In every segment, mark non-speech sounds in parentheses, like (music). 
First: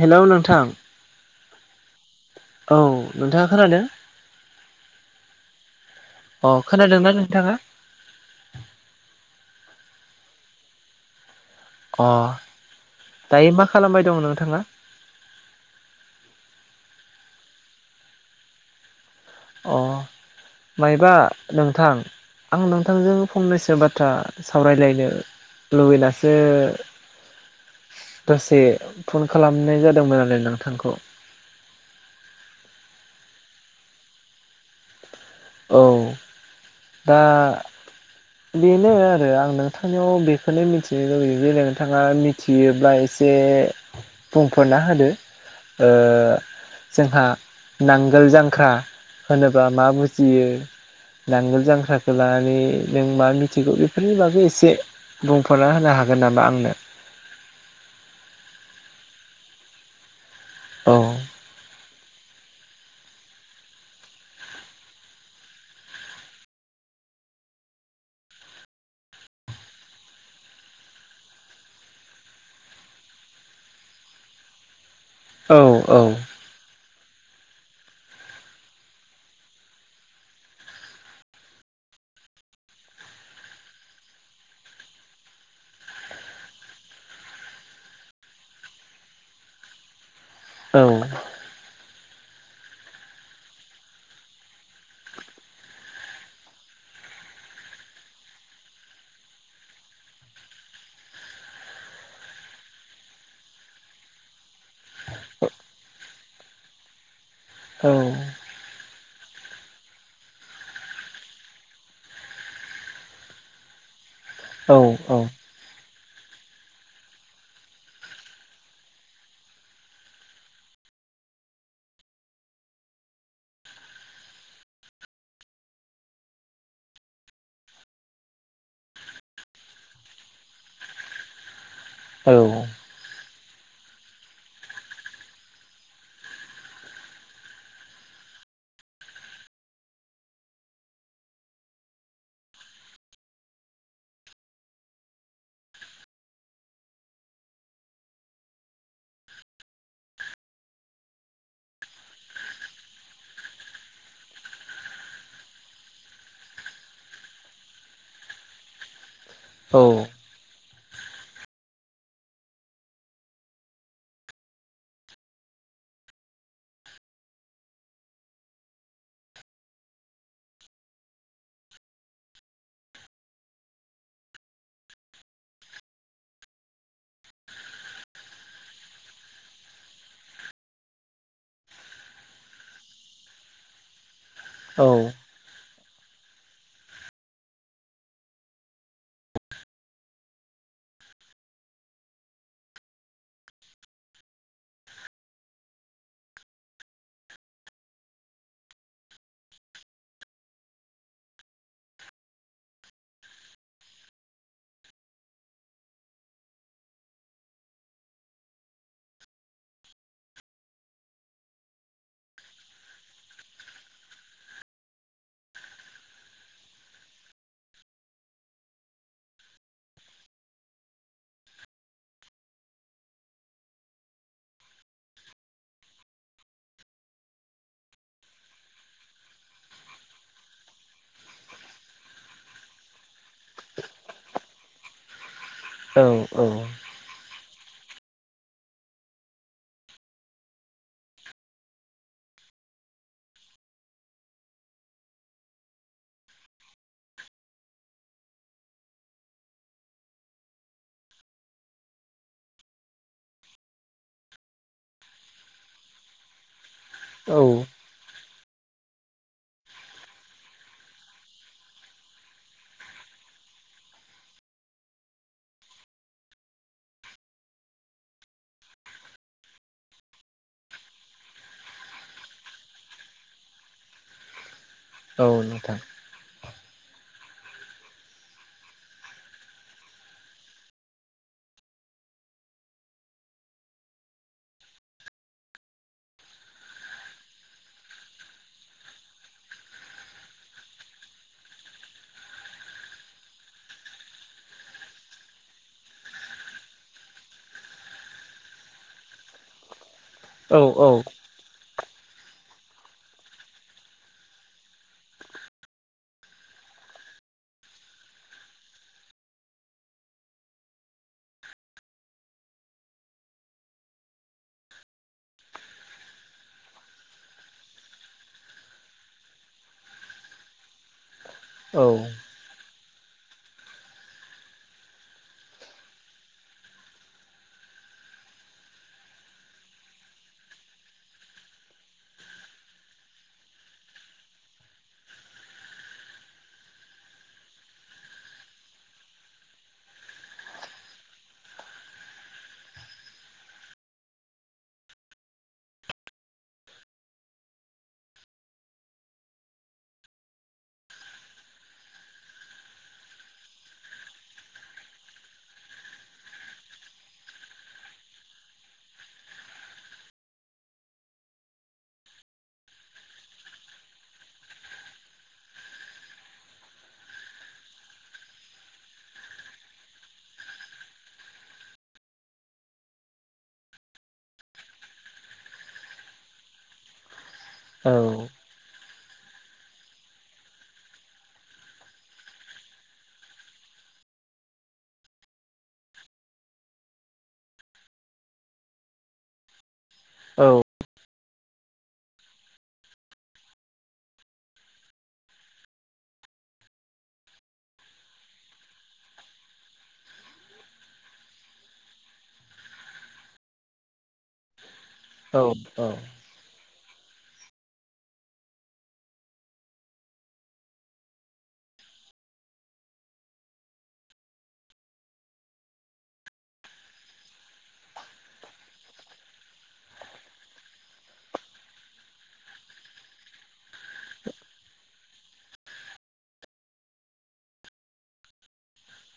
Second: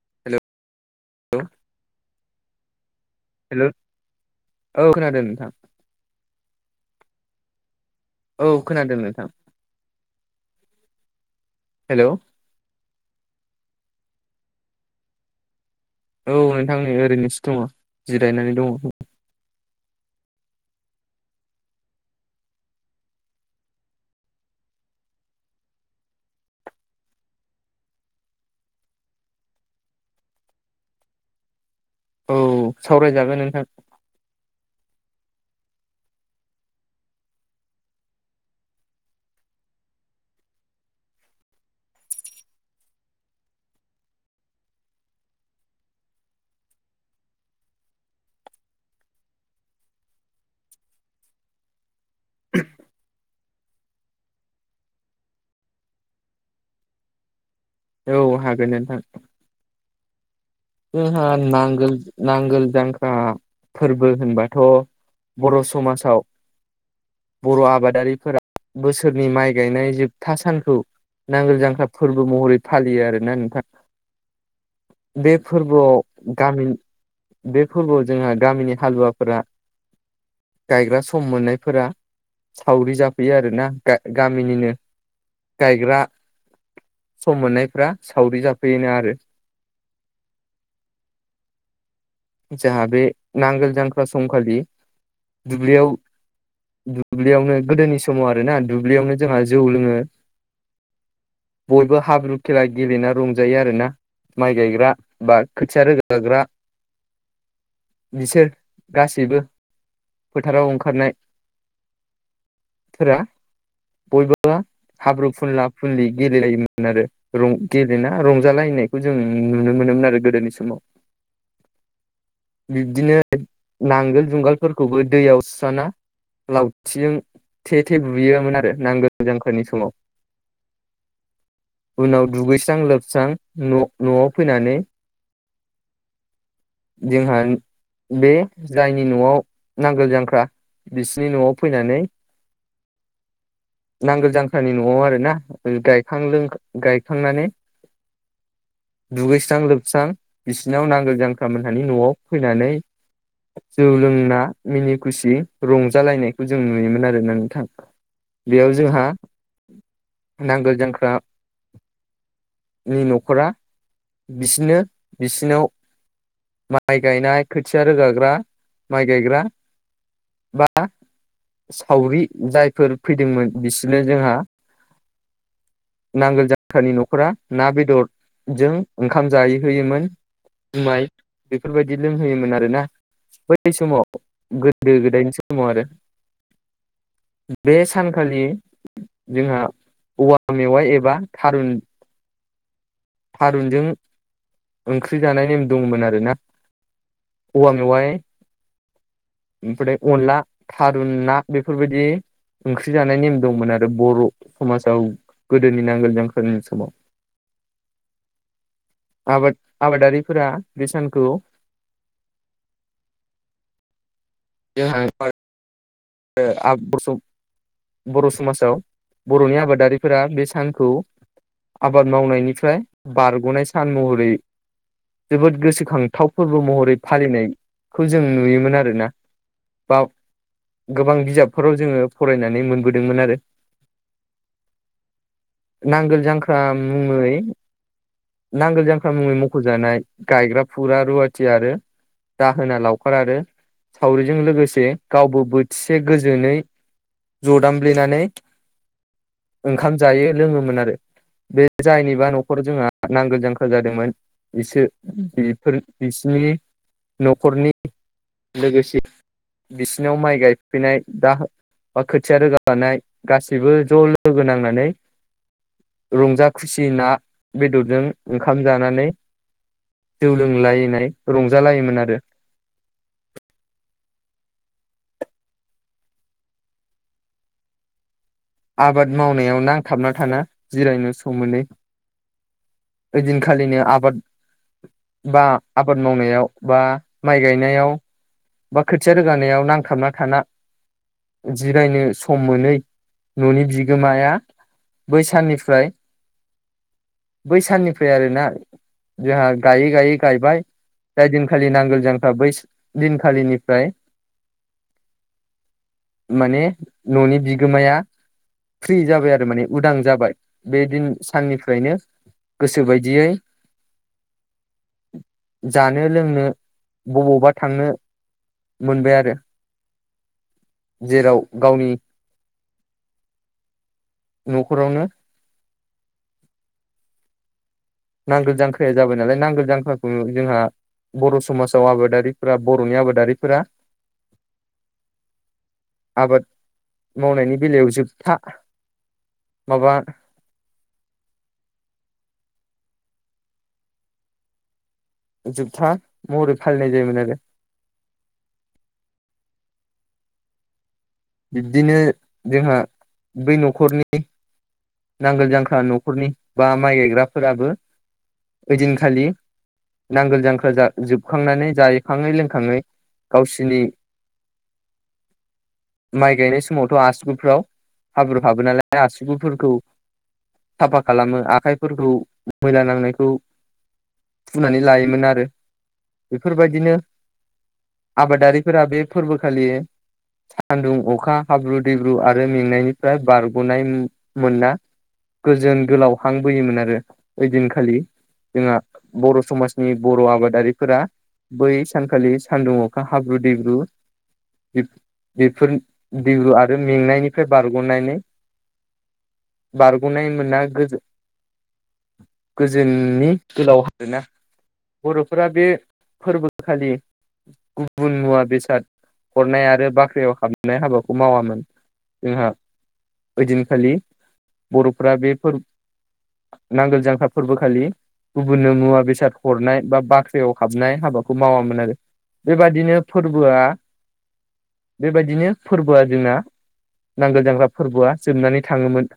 Hello नोंथां औ नोंथाङा खोनादों। औ खोनादों नोंथां अ खोनादोंना नोंथाङा। औ खोनादों नोंथां। हेलौ अ दायो मा खालामबाय दं नोंथाङा औ नोंथांनि ओरैनोसो दङ जिरायनानै दङ। अ मायबा नोंथां आं नोंथांजों फंनैसो बाथ्रा सावरायलायनो। लुबैनासो। दसे फन खालामनाय जादोंमोन नालाय नोंथांखौ औ सावराय जागोन नोंथां। औ। दा। बेनो आरो आं नोंथांनियाव बेखौनो मिथिनो लुबैयो जेरै नोंथाङा थियोब्ला एसे बुंफोरना होदो जोंहा नांगोल जांख्रा होनोबा मा बुजियो नांगोल जांख्राखौ लानानै नों मा मिथिगौ बेफोरनि बागै एसे बुंफोर'ना होनो हागोन नामा आंनो औ हागोन नोंथां। औ जोंहा नांगोल नांगोल जांख्रा फोरबो होनबाथ' बर' समाजाव बर' आबादारिफोरा बोसोरनि माइ गायनाय जोबथा सानखौ नांगोल जांख्रा फोरबो महरै फालियो आरोना नोंथां। (inaudible) बे औ फोरबोआव गामि बे फोरबोआव जोंहा गामिनि हालुवाफोरा गायग्रा सम मोननायफोरा सावरि जाफैयो आरोना गामिनिनो गायग्रा। सम मोननायफ्रा सावरि जाफैयोना आरो औ। जोंहा बे नांगोल जांख्रा समखालि दुब्लियाव दुब्लियावनो गोदोनि समाव आरोना दुब्लियावनो जोंहा जौ लोङो बयबो हाब्रु खेला गेलेना रंजायो आरोना माइ गायग्रा बा खोथिया रोगाग्रा बिसोर गासैबो फोथाराव ओंखारनाय फोरा बयबो औ हाब्रु फुनला फुनलि गेलेेलायोमोन आरो। गेलेना रंजालायनायखौ जों नुनो मोनोमोन आरो गोदोनि समाव बिब्दिनो नांगोल जुंगालफोरखौबो दैयाव सुस्राना लावथिजों थे थे बुयोमोन आरो नांगौ जांख्रानि समाव (inaudible) उनाव औ दुगैस्रां लोबस्रां न'आव फैनानै जोंहा बे जायनि न'आव नांगोल जांख्रा बिसिनि न'आव फैनानै (inaudible) नांगोल जांख्रानि न'आव आरोना गायखां गायखांनानै दुगैस्रां लोबस्रां बिसिनाव नांगोल जांख्रा मोनहानि न'आव फैनानै जौ लोंना मिनि खुसि रंजालायनायखौ जों नुयोमोन आरोना नोंथां बेयाव जोंहा औ नांगोल जांख्रा नि न'खरा बिसोरनो बिसिनाव माइ गायनाय खोथिया रोगाग्रा माइ गायग्रा बा सावरि जायफोर फैदोंमोन बिसोरनो जोंहा नांगोल‌ जांख्रानि न'खरा ना बेदर जों ओंखाम जायै होयोमोन जुमाइ बेफोरबायदि लोंहोयोमोन आरोना बै समाव गोदो गोदायनि स माव आरो बे सानखालि जोंहा औवा मेवाइ एबा थारुन थारुनजों ओंख्रि जानाय नेम दंमोन आरोना औवा मेवाइ ओमफ्राय अनला थारुन ना बेफोरबायदि ओंख्रि जानाय नेम दंमोन आरो बर' समाजाव गोदोनि नांगोल जांख्रानि समाव आबाद आबादारिफोरा बे सानखौ (unintelligible) (unintelligible) बर' समाजाव बर'नि आबादारिफोरा बे सानखौ आबाद मावनायनिफ्राय बारग'नाय सान महरै जोबोद गोसोखांथाव फोरबो महरै फालिनायखौ जों नुयोमोन आरोना बाव गोबां बिजाबफोराव जोङो फरायनानै मोनबोदोंमोन आरो औ नांगोल जांख्रा मुङै नांगोल जांख्रा मुङै मख'जानाय गायग्रा फुग्रा रुवाथि आरो दाहोना, लावखार आरो सावरिजों लोगोसे गावबो बो थिसे गोजोनै जदामब्लेनानै ओंखाम जायो लोङोमोन आरो बे जायनिबा न'खर जोंहा नांगोल जांखा जादोंमोन बिसोर बेफोर बिसिनि औ न'खरनि लोगोसे बिसिनाव माइ गाय फैनाय दा बा खोथिया रोगानाय गासैबो ज' लोगो नांनानै रंजा खुसि ना बेदरजों ओंखाम जानानै जौ लोंलायनाय रंजालायोमोन आरो औ नोंथां आबाद मावनायाव नांथाबना थाना जिरायनो सम मोनै ओइदिनखालिनो आबाद बा आबाद मावनायाव बा माइ गायनायाव बा खोथिया रोगानायाव नांथाबना थाना जिरायनो सम मोनै न'नि बिगोमाया बै साननिफ्राय बै साननिफ्राय आरोना जोंहा गायै गायै औ गायबाय औ जाय दिन खालि नांगोल जांखा बै दिनखालिनिफ्राय माने न'नि बिगोमाया फ्रि जाबाय आरो माने उदां जाबाय बे दिन साननिफ्रायनो गोसो बायदियै (inaudible) जानो लोंनो बबावबा थांनो मोनबाय आरो जेराव औ गावनि न'खरावनो नांगोल जांख्राया जाबाय नालाय नांगोल जांख्राखौनो जोंहा बर' समाजाव आबादारिफोरा बर'नि आबादारिफोरा (inaudible) आबाद मावनायनि बेलायाव जोबथा माबा जोबथा महरै फालिनाय जायोमोन आरो बिब्दिनो जोंहा बै न'खरनि नांगोल जांख्रा न'खरनि बा माइ गायग्राफोराबो ओइदिन खालि नांगोल जांखोल जोबखांनानै जायखाङै लोंखाङै गावसिनि माइ गायनाय समावथ' आसुगुफ्राव हाब्रु हाबो नालाय आसुगुफोरखौ साफा खालामो आखाइफोरखौ मैला नांनायखौ फुनानै लायोमोन आरो बेफोरबायदिनो आबादारिफोरा बे फोरबो खालियो सान्दुं अखा हाब्रु दैब्रु आरो मेंनायनिफ्राय बारग'नाय मोना गोजोन गोलाव हां बोयोमोन आरो ओइ दिनखालि जोंहा बर' समाज नि बर' औ आबादारि फोरा बै सानखालि सानदुं अखा हाब्रु दैब्रु बेफोर बेबो आरो मेंनायनिफ्राय बारग'नानै बारग'नाय मोनना गोजोन गोजोननि गोलाव आरोना औ बर'फोरा बे फोरबो आ खालि गुबुन मुवा बेसाद हरनाय आरो बाख रियाव हाबनाय हाबाखौ मावामोन जोंहा ओइदिनखालि बर'फ्रा बेफोर नांगोल जांख्रा फोरबो खालि गुबुननो मुवा बेसाद हरनाय बा बाख्रियाव हाबनाय हाबाखौ मावामोन आरो। बेबायदिनो फोरबोआ बेबायदिनो फोरबोआ जोंना नांगोल जांग्रा फोरबोआ जोबनानै थाङोमोन।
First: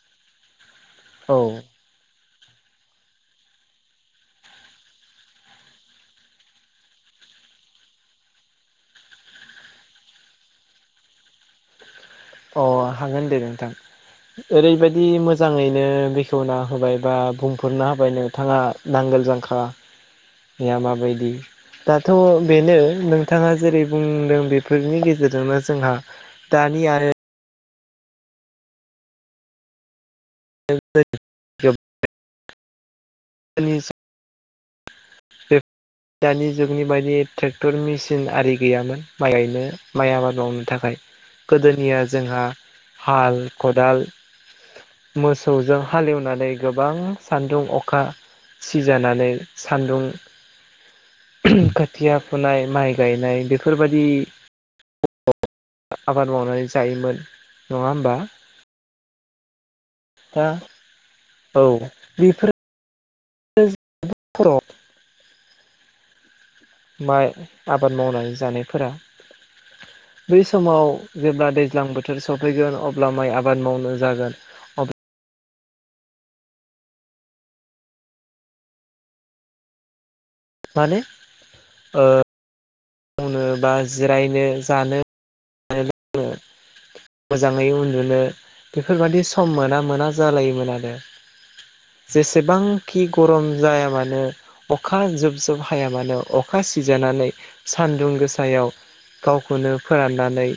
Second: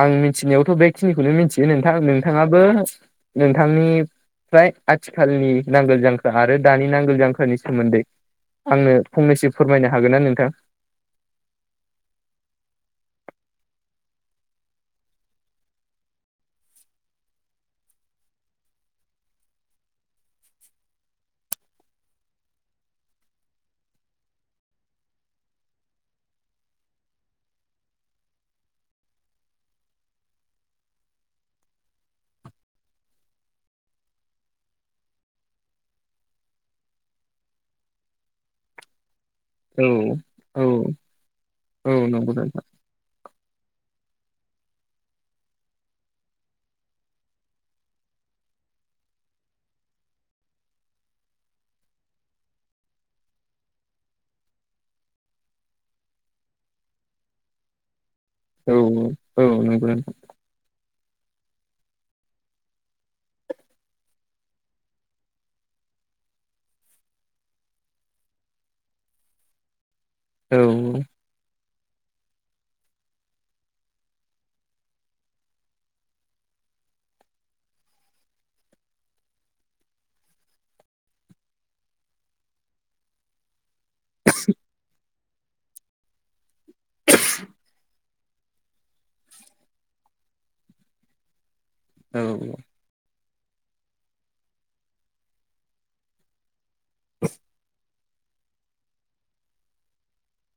आं मिथिनायावथ' बेखिनिखौनो मिथियो नोंथां नोंथाङाबो नोंथांनि फ्राय आथिखालनि नांगोल जांखो आरो दानि नांगोल जांख्रानि सोमोन्दै आंनो फंनैसो फोरमायनो हागोन ना नोंथां? अ हांगोन दे नोंथां ओरैबायाददि मोजाङैनो बेखेवना होबाय बा बुंफोरना होबाय नोंथाङा नांगोल जांख्राया माबायदि दाथ' बेनो नोंथाङा जेरै बुंदों बेफोरनि गेजेरजोंनो जोंहा दानि आरो (inaudible) बे दानि जुगनि बायदि ट्रेक्टर मेसिन आरि गैयामोन माइनो औ माइ आबाद मावनो औ थाखाय औ गोदोनिया नंगौ जोंहा नोंथां। हाल खदाल मोसौजों हालेवनानै गोबां सान्दुं अखा सिजानानै सान्दुं खोथिया फुनाय माइ गायनाय बेफोर बायदि आबाद मावनानै जायोमोन नङा होमबा? औ औ नंगौ औ (unintelligible) माइ आबाद मावनानै जानायफोरा बै औ समाव जेब्ला दैज्लां बोथोर सफैगोन अब्ला माइ आबाद मावनो जागोन माने ओ मावनो बा जिरायनो जानो (inaudible) मोजाङै उन्दुनो बेफोरबायादि सम मोना मोना जालायोमोन आरो (inaudible) औ जेसेबांखि गरम जाया मानो अखा जोब जुब हाया मानो अ खा सिजानानै सानदुं गोसायाव गावखौनो फोराननानै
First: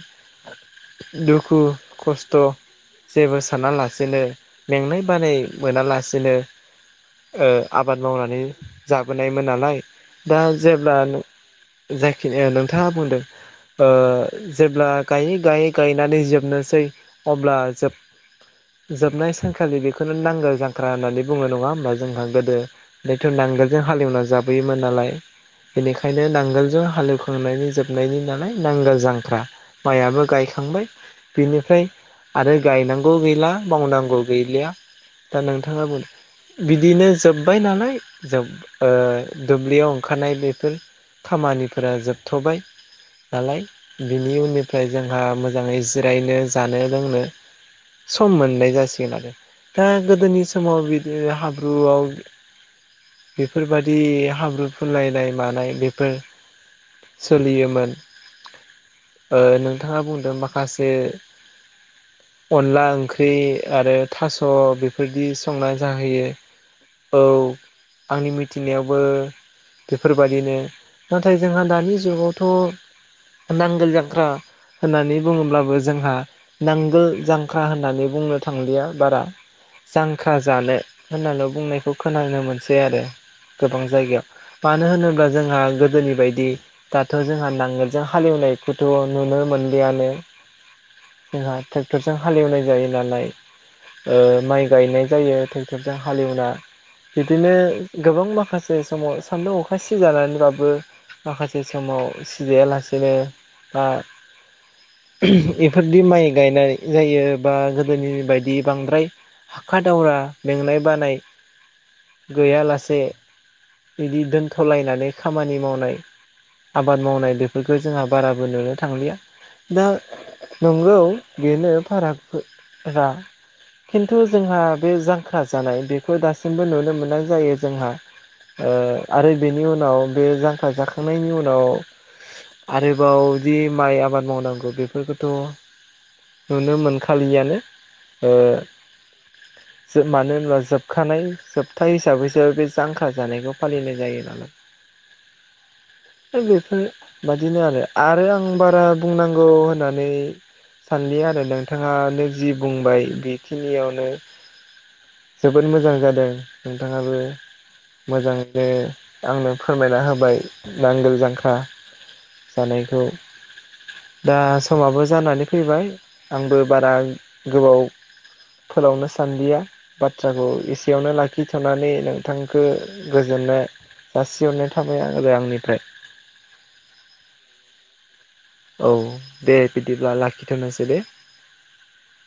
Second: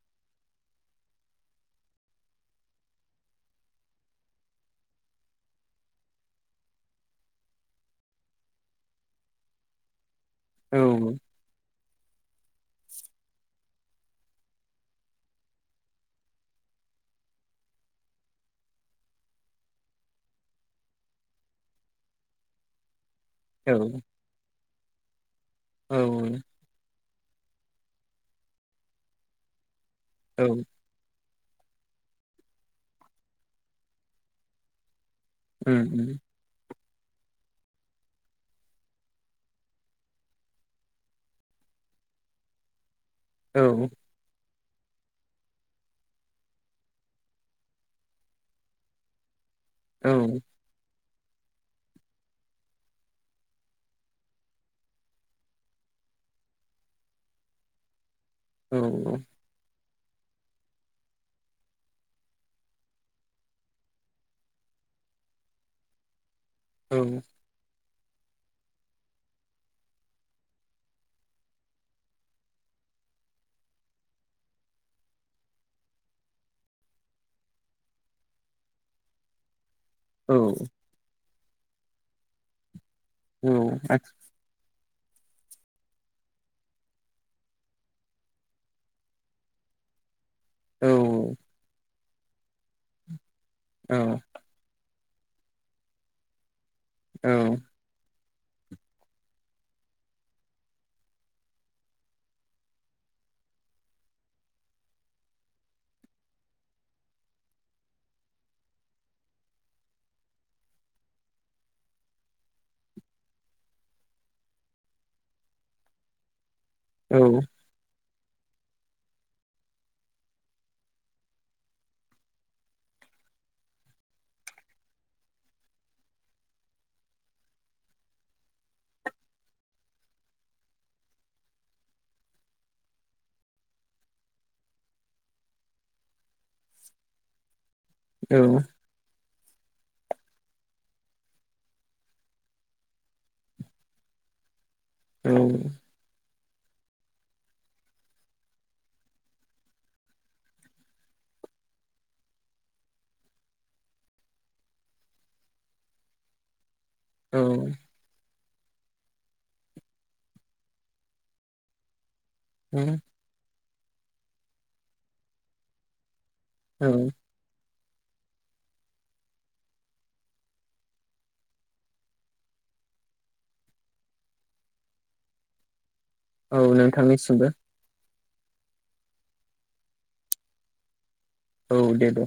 दुखु खस्थ' जेबो साना लासिनो मेंनाय बानाय मोनालासिनो आबाद मावनानै जाबोनायमोन नालाय दा औ जेब्ला जायखिनि नोंथाङा बुंदों ओ जेब्ला गायै गायै गायनानै जोबनोसै अब्ला जोब जोबनाय सानखालि बेखौनो नांगोल जांख्रा होननानै बुङो नङा होमब्ला जोंहा गोदो बेथ' नांगोलजों हालेवना जाबोयोमोन नालाय औ बेनिखायनो नांगोलजों हालेव सोंनायनि जोबनायनि नालाय नांगोल जांख्रा माइयाबो औ गायखांबाय बिनिफ्राय आरो गायनांगौ गैला मावनांगौ गैलिया दा उम नोंथाङाबो उम बिदिनो जोब्बाय नालाय जोब ओ दुब्लियाव ओंखारनाय बेफोर खामानिफोरा जोबथ'बाय औ दालाय बिनि उननिफ्राय जोंहा मोजाङै जिरायनो जानो लोंनो सम मोननाय जासिगोन आरो दा औ गोदोनि समाव बिदि हाब्रुआव बेफोरबादि हाब्रु फुनलायनाय मानाय बेफोर सोलियोमोन औ ओ नोंथाङा बुंदों माखासे अनला ओंख्रि आरो थास' बेफोरदि संना जाहोयो औ आंनि मिथिनायावबो बेफोरबायादिनो नाथाय जोंहा दानि जुगावथ' नांगोल जांख्रा होननानै बुङोब्लाबो जोंहा नांगोल जांख्रा होननानै बुंनो थांलिया बारा जांख्रा औ जानो होनल' बुंनायखौ खोनानो मोनसै आरो औ गोबां आथि जायगायाव मानो होनोब्ला जोंहा गोदोनि बायदि दाथ' जोंहा नांगोर जों हालेवनायखौथ' नुनो मोनलियानो औ औ जोंहा थे क्टरजों हालेवनाय जायो नालाय औ माइ गायनाय जायो ट्रेक्टर जों हालेवना बिदिनो औ गोबां माखासे समाव सान्दुं अखा सिजानानैबाबो माखासे समाव सिजायालासेनो बा बेफोरदि माइ गायनाय जायो बा गोदोनि बायदि बांद्राय हाखा दावरा मेंनाय बानाय गैयालासे बिदि दोनथ'लायनानै खामानि मावनाय आबाद औ मावनाय बेफोरखौ जोंहा बाराबो नुनो थांलिया दा नंगौ बेनो फारागफोरा खिन्थु जोंहा बे जांख्रा जानाय बेखौ दासिमबो नुनो मोननाय जायो जोंहा आरो बेनि उनाव बे जांख्रा जाखांनायनि उनाव आरोबाव जि माइ आबाद मावनांगौ बेफोरखौथ' नुनो मोनखालिआनो ओ औ जोब मानो होनबा जोबखानाय जोबथा हिसाबैसो बे जांख्रा जानायखौ फालिनाय जायो नालाय (inaudible) औ है बेफोर बादिनो आरो आरो आं बारा बुंनांगौ होननानै सानलि आरो नोंथाङानो जि बुंबाय बेखिनियावनो जोबोद मोजां जादों नोंथाङाबो मोजाङैनो आंनो फोरमायना होबाय नांगोल जांख्रा औ जानायखौ दा समाबो जानानै फैबाय आंबो बारा गोबाव फोलावनो सानदिया बाथ्राखौ एसेयावनो लाखिथ'नानै नोंथांखो गोजोननाय जासिहरनाय थाबाय आरो आंनिफ्राय औ नोंथांनिसिमबो औ दे बिदिब्ला लाखिथ'नोसै दे औ दे दे